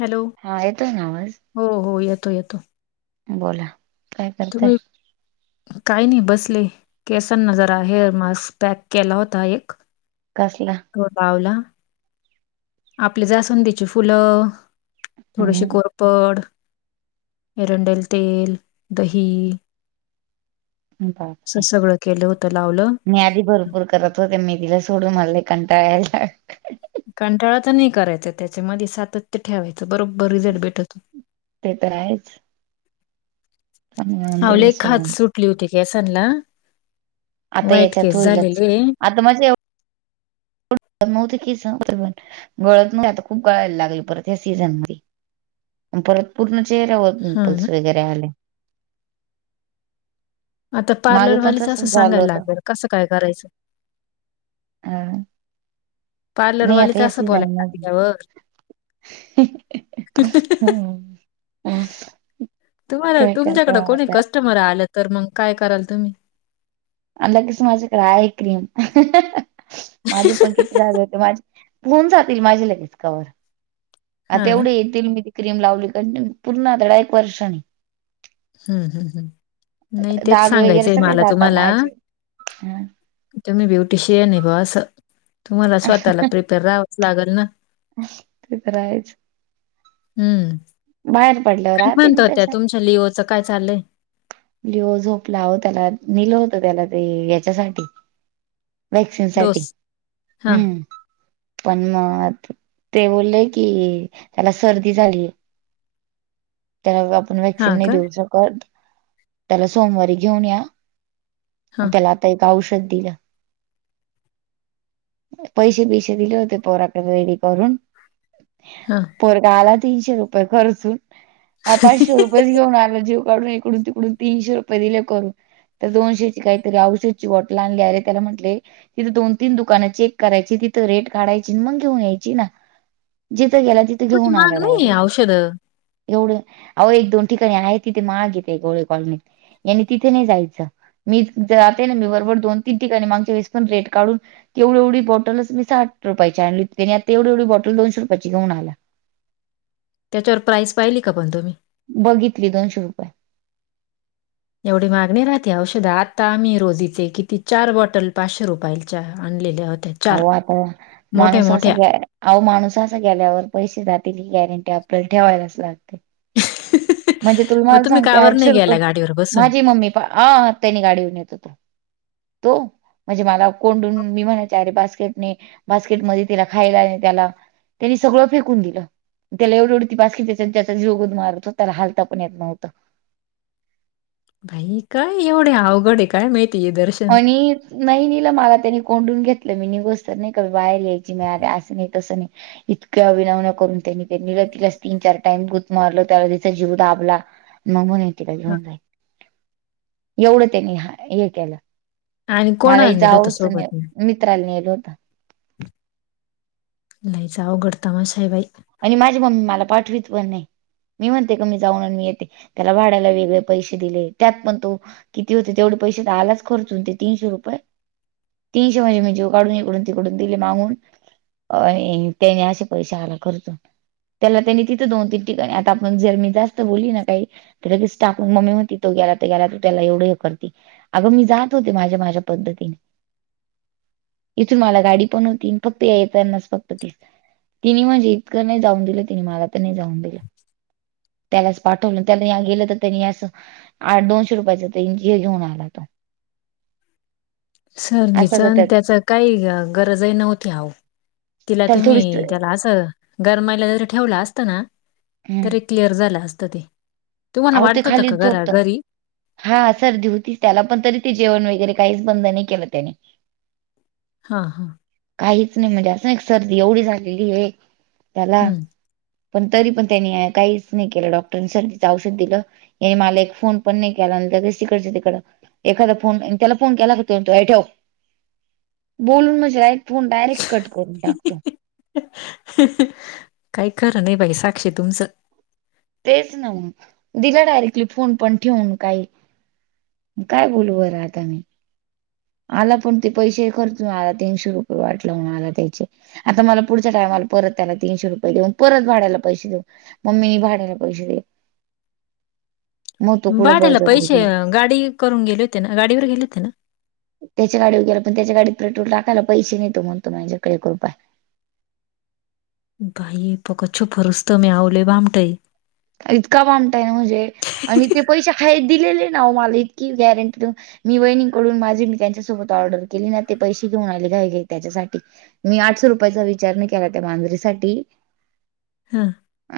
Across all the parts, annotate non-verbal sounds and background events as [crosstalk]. Hello! हा, येतोय ना आवाज? हो हो येतो येतो. बोला. काय करताय तुम्ही, काही नाही बसले. केसांना जरा हेअर मास्क पॅक केला होता एक. कसला? तो लावला. आपले जास्वंदीची फुलं थोडीशी हम्म कोर पड एरंडेल तेल, दही असं बापरे सगळं केलं होतं लावलं. मी आधी भर पूर करत होते, मी दिलं सोडून मला लय कंटाळा याय‌ला कंटाळा तर नाही करायचा, त्याच्यामध्ये सातत्य ठेवायचं बरोबर रिझल्ट भेट ते तर आहेच. पण मिळून आव दिले लय खाज सोडून सुटली होती केसानला आता वाईट याच्यात केस होईलच झालेले. आता माझ नव्हती केस गळत खूप गळायला लागली परत या सीझन मध्ये. परत पूर्ण चेहऱ्यावर हां ना. पिंपल्स वगैरे आले. आता मागे पण पार्लरवालीच असं तसच झालं सांगायला होत लागेल कसं काय करायचं. हा. नाही आता पार्लरवालीच हे असं बोलायला सीझनमध्ये लागल्यावर हम.. तुम्हाला काय करता तुमच्याकडे आता कोणी कस्टमर आलं तर मग काय कराल तुम्ही? अगचं माझ्याकडं आहे क्रीम. माझे पण किती डाग होते. माझे होऊन जातील माझे लगेच कवर आता हा ना? एवढी येतील मी ती क्रीम लावली कणी पूर्ण अर्धा एक वर्षानी हम् हम् ह् नाही तेच सांगायचंय माला तुम्हाला. हम् तुमी ब्युटिशियन आहे ब असं तुम्हाला स्वतःला प्रिपेअर राहावंच लागन ना ते तर आहेच. हम्म, बाहेर पडल्यावर काय राहते म्हणत मी होत्या तशा तुमच्या लिओच काय चालय लिओ झोपला वो‌ त्याला निलं होत त्याला ते याच्यासाठी वॅक्सिन साठी, डोस. हां. हम्म पण मग ते बोलले की त्याला सर्दी झालीय. त्यामुळे आपण वॅक्सिन हां नाही का? देऊ शकत त्याला सोमवारी घेऊन या. हां, त्याला आता एक औषध दिलं पैसे बिसे दिले होते पोराकडे रेडी करून हा पोरगा‌ आला तीनशे रुपये खर्चून पाचशे रुपयेच घेऊन आलो जीव काढून तिकडून तीनशे रुपये दिले करून. तर दोनशेची काहीतरी औषधची बॉटल आणली आहे त्याला म्हटले इथ दोन तीन दुकान आहेत. चेक करायची तिथ रेट काढाय म घेऊन यायची ना जिथं गेलाथ. ते एवढी घेऊन महाग आला नाहीये डायरेक्ट. औषधं. एवढं, अहो एक दोन ठिकाणी आहे तिथे माहाग येते गोळे कॉलनीत. यांनी तिथे नाही जायचं मी जाते ना मी बरोबर दोन तीन ठिकाणी मागच्या वेळेस पण रेट काढून ऐवढी एवढी बटलच मी साठ रुपयाची आणली त्यानी आता एवढी‌‌ एवढी बॉटल दोनशे रुपयाची घेऊन आला त्याच्यावर प्राईस पाहिली का पण तुम्ही? बघितली दोनशे रुपये. एवढी महाग नाही राहते औषध आता आम्ही रोजीचे किती चार बॉटल पाचशे रुपयाच्या आणलेल्या होत्यातं हो आता माणूस असं ग अव माणूस असं गेल्यावर पैसे जातील ही गॅरंटी आपल्याला ठेवायलाच लागतं ह. म्हणजे तुला मला सांगते आठशे रुपये, बसून? माझी मम्मी आं त्यांनी गाडीऊन येत होतं तो म्हणजे मला कोंडून मी म्हणायचे अरे बास्कट ने बास्केट मध्ये तिला खायला आणि त्याला त्यांनी सगळं फेकून दिलं त्याला एवढी एवढ ती बास्केट त्याचा जीव गुदमरतो. त्याला हालता पण येत नव्हतं. बाई, काय एवढे अवघड काय माहिती दर्श आणि.. नाही निलम आला त्यानी कोंडून घेतलं मी निघोस तर नाही का बाहेर यायची म आर असं नाही तसं नाही इतक्या विनवण्या करून त्यांनी त्यांनी तिलास तीन चार टाइम गुदमरलं त्याला तिचा जीव दाबला. मग म्हूणन येती का हां. घेऊन जाईन एवढं त्यांनी हे केलं. आणि कोण मला आणील होत जावंच नाही सोबत. मित्राला नेलं होतं लयच अवघड तमाशा आहे बाई. आणि माझी मम्मी मला पाठवीत पण नाही. मी म्हणते क मी जाऊन मी येते त्याला भाड्याला वेगळे पैसे दिले त्यात पण तो किती होते तेवढे पैसे तर आलाच खर्चून ते तीनशे रुपये. तीनशे म्हणजे मी जीव काढून इकडून तिकडून दिले मागून. अ त्याने असे पैसे आला खर्च त्याला त्यांनी तिथं दोन तीन ठिकाणी आता आपण जर मी जास्त बोलली ना काही त्याला दिसतं मम्मी म्हणती तो गेला तो गेला त्याला एवढे हे करती. अगं मी जात होते माझ्या माझ्या पद्धतीने. इथून मला गाडी पण होती फक्त या येतानाच फक्त ते तिने म्हणजे. का नाही जाऊन दिलं तिने मला तर नाही जाऊन दिलं. त्यालाच पाठवलं त्याला या गेलं तर त्यांनी असं आठ दोनशे रुपयाचा ते इ हे घेऊन आला तो. सर्दीच असं आणि तर त्याच काही गरजही नव्हती आहो. तिला त्याला थोडीच तुम्ही त्याला असं घर महिलेला जरी ठेवला असत ना हम्म तरी क्लिअर झालं असत ते. तुम्हाला अहो ते वाढत होता खाली का घरा झोपत घरी. हा सर्दी होतीच त्याला पण तरी ते जेवण वगैरे काहीच बंद नाही केलं त्याने. हा हा. काहीच नाही म्हणजे असं ना एक सर्दी एवढी झालेली आहे त्याला. हं. पण तरी पण त्यांनी काहीच नाही केलं डॉक्टरां सर् च औषध दिलं या मला एक फोन पण नाही केला त्यानं तिकडच्या तिकडं. एखादा फोन त्याला फोन केला तो, तो..... ये ठेव बोलून म्हणजे नाय फोन डायरेक्ट कट करून टाकतो. काय खर नाही बाई साक्षी तुमचं. तेच नव दिला डायरेक्टली फोन पण ठेवून काही. काय बोलू बरं आता मी. आला पण ते पैसे खर्चून आला तीनशे रुपये वाट लावून आला त्याचे. आता मला पुढच्या टायमाला परत त्यांना तीनशे रुपये देऊन परत भाडयला पैसे देऊन मम्मी नि भाडे्याला पैस दे. मग तो कुठं बाडाला बळजबरी पैसे झाला गाडी करून गेले होते ना गाडीवर गेले होते ना त्याच्या गाडीवर गेला पण त्याच्या गाडीत पेटूर टाकायला पैसे नेतो म्हणतो माझेकडे कृपय. बाई पुका छुपा रुस्तम आहे लय भामटा आहे. इतका भामटा ना म्हणजे आणि ते पैसे काा दिलेले ना मला इतकी गॅरंटी मी वहिणीकडून माझी मी त्यांच्यासोबत ऑर्डर केली ना ते पैसे घेऊन आले काय त्याच्यासाठी. मी आठशे रुपयाचा विचार नाही केला त्या मांजरीेसाठी. हा.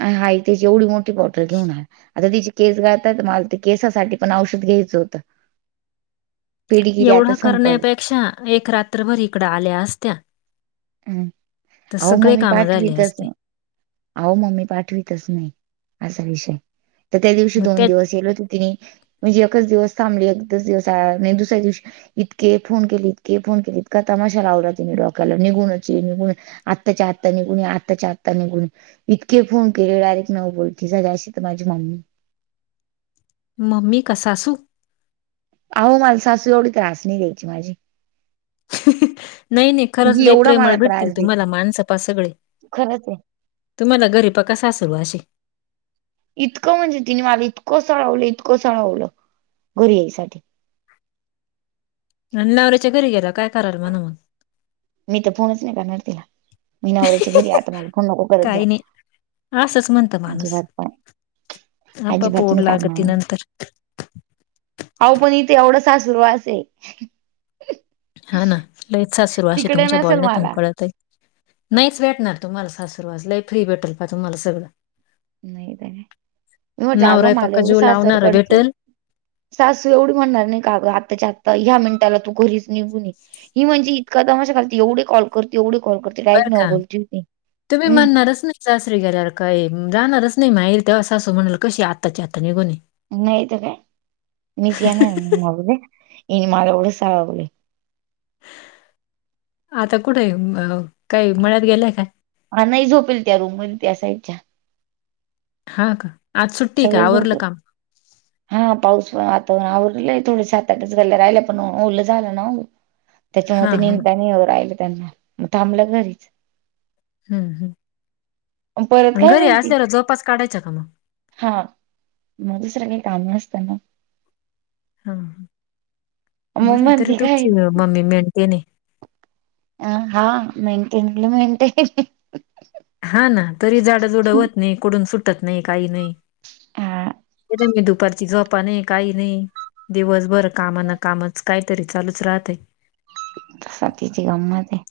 अ हाय ते एवढी मोठी टल घेऊन आता ति केस गातात मला ते केसासाठी पण औषध घ्यायचं होतं. [inaudible] आता एवढं संपल. करण्यापेक्षा एक रात्रभर इकड आल्या असत्या. हम् तर हो सगळे मम्मी कामं पाठवी झाले तस असते अहो मम्मी पाठवितच नाही असा विषय तर त्या दिवशी मग दोन त्या दिवस यलो होत तिने म्हणजे एकच दिवस थांबली एकच दिवस आणि दुसऱ्या दिवशी. इतके फोन केली इके फोन केली इक का तमाशा वडात निडोकालला निघूनची निघून आत्ताच्या आत्ता निघून आत्ताच्या आत्ता निघून इतके फोन केले डायरेक्ट नव बोलते झा अशी तर माझी मम्मी मम्मी कसा सूख. अहो मला सासू एवढी त्रास नाही घ्यायची माझी नाही नाही खरंच जी लले एवढा मला प्रेमळ त्रास भेटतील तुम्हाला देते मानसपा सगळे. खरंच आहे. तुम्हाला गरीिपा कसा सुरू अशी. इतकं म्हणजे तिने मला इतकं सळवलं इतकं सळवलं घरी यायसाठी. नण नवर्याच्या घरी गेला काय करायल म्हणा म्हून. मी तर फोनच नाही का नरतीला. मीनावरच्या घरी आता मला फोन नको करत काही नाही असंच म्हणतं जाऊ माणूस अजिबात प अज आपाप ओढ पतनी लागती करणार नंतर हो पण इथे एवढंसा सुरू अस आहे हा ना लई सासरू अशी तिकडे तुमच्या नसेल बोलण्यात तुून मला कळत आहे नाहीच भेटणार तुम्हाला सासूर वाचला फ्री भेटेल प तुम्हाला सगळं नाही नाही मी म्हटलं अगं मला नवरायपक्का एवढी जीव सासर लावणारा कडची भेटेल, सासू एवढी म्हणणार नाही का आताच्या आत्ता ह्या मिनिटाला तू घरीच निघून ये ही म्हणजे इकंदा माझ्या खाल एवढ कॉल करते एवढ कॉल करते बर डायरेक्ट न काम बोलती होती. तुम्ही हम्म म्हणणारच नाही सासरी गेल्यावर काही राहणारच नाही माहि तेव्हा सासू म्हणाल कशी आताची आता निघून नयत का मीझनाग इन माझ उड सहागली आता कुठे आहे अ काही मळ्यात गेलाय का हा नाही झोपेल त्या रूमवर त्या साईडच्या हा का आज सुट्टी आहे का? सग आवरलं काम? हा पाऊस पण वातावरण आवरलंय थोडे सात आठच गाल्या राहिले पण ओललं झालं ना त्याच्या हां, म हां. निमतानी ये राहिल त्यांना मग थांबलं घरीच. हम्म मग परत हम् काय घरी म्हणती असल्याला जोपास काढायचा का मग हा मग दुसरं काही काम नसतं ना हा मग बरं तरी म्हणती काय तुमची मम्मी मेणते नाही. अ हा मेंटेन मेंटेन. हा ना तरी जाडंजुडं होत नाही कोडून सुटत नाही काही नाही. हा ते मे दू परचीि गपाने. काही नाही दिवसभर कामाना कामच काहीतरी चालूच राहतय स्वाती ची गंमत आहे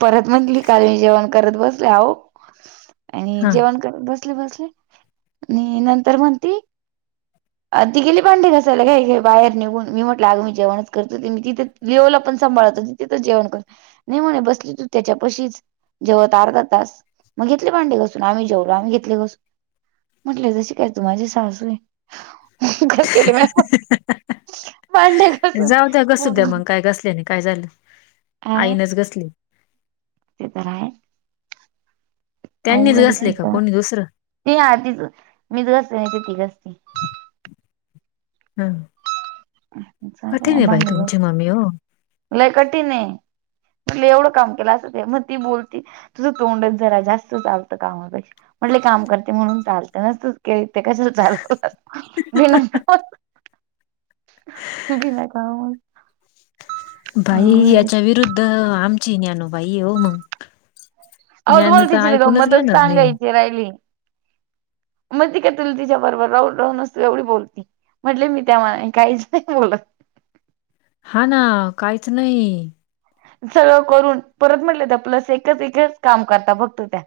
परत म्हटली काल मी जेवण करत बसले हो आणि हां. जेवण बसले बसले आणि नंतर म्हणती अ ती गेली भाडीडे घासायला काय का बाहेर निघून मी म्हटलं अग म जेणच करतो मी तथंच विओला पण सांभाळत हो तिथं जेवण कर नाही म्हणे बसली तू त्याच्या पशीच. जेवत अर्धा तास मग घेतले भांडे घसून आम्ही जेवलो आम्ही घेतले घसून म्हटले तशी काय तू माझी सासूवी भांडे घासून जाऊ द कसू द्या मग काय कसले नाही. काय झालं आईनच घसली. त्यांनीच घसले का कोणी दुसरं आहेड. ती ह तीच मीच घसते नाही ती घसती. ह कठीन आहे बाई तुमची मम्मी हो लाय कठीण आहे तुला एवढं काम केलं असत मग ती बोलती तुझं तोंडच जरा जास्त चालतं कामापेक्षा म्हटले काम करते म्हणून चालत नसतै ते कशा चालव घ नाही का बाई याच्या विरुद्ध आमची ज्ञानो बाई हो मग हो त ज्ञान बोल तर तिची ऐकूनच गंमतच घेणार नाही सांगायची राहिली महिती काय तु तिच्या बरोबर राहून राह नस एवढी बोलती म्हटले मी त्या काहीच नाही बोलत हा ना काहीच नाही सगळं करून परत म्हटले त्या प्लस एकच एकच काम करता फक्त त्या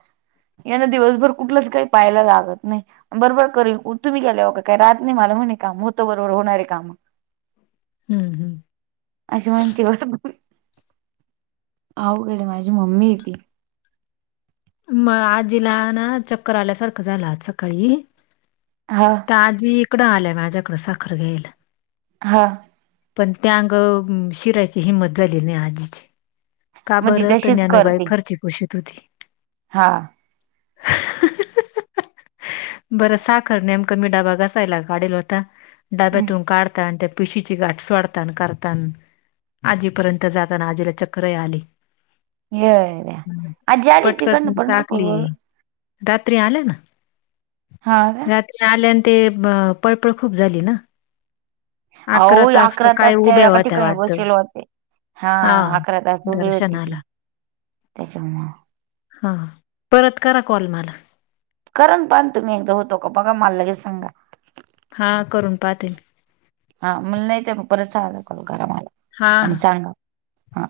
यांना दिवसभर कुठलंच काही पाहायला लागत नाही बरोबर करील तुम्ही गेल्या हो कां काय रात नाही मला म्हणे काम होतं बरोबर होणारे काम [unintelligible] हम्म हम्म अशी म्हणती बघ अवघड आहे माझी मम्मी होेतती मग आजीला ना चक्कर आल्यासारखं झालं आज सकाळी हा आज्जी इकडं आल्याय माझ्याकडं साखर घेईल. हा पण त्या अग शिरायची हिंमत झाली नाही आजीची का मग ती बरं तशीच ज्ञानूबाई फरशी पुसात होते. हां बरं साखर नेम कमी डबा घसायला काढलं होता डाब्यातून काढता आणि ते पिशीची गाठस सोडतना करताना आजीपर्यंत जाताना आजीला चक्र आली येड्या आजी आली का तिकडनं पटकन पंढरपूर टाकली वरून रात्री आल्या ना हा आल्यान ते पळपळ खूप झाली ना अकरा का ओअकरा तास काय त्या उभ्या एका होत्या ठिकाणी वाटतं बसेल होते. हा अकरा तास उभी होती दर्शनाला ती त्याच्यामुंळे हां परत करा कॉल मला कराणा पण तुम्ही एकदा होतो का बघा मला सांगा हा करून पाहते हा मला नाही तर परत सागा करू करा मला हा आणि हा सांगा हा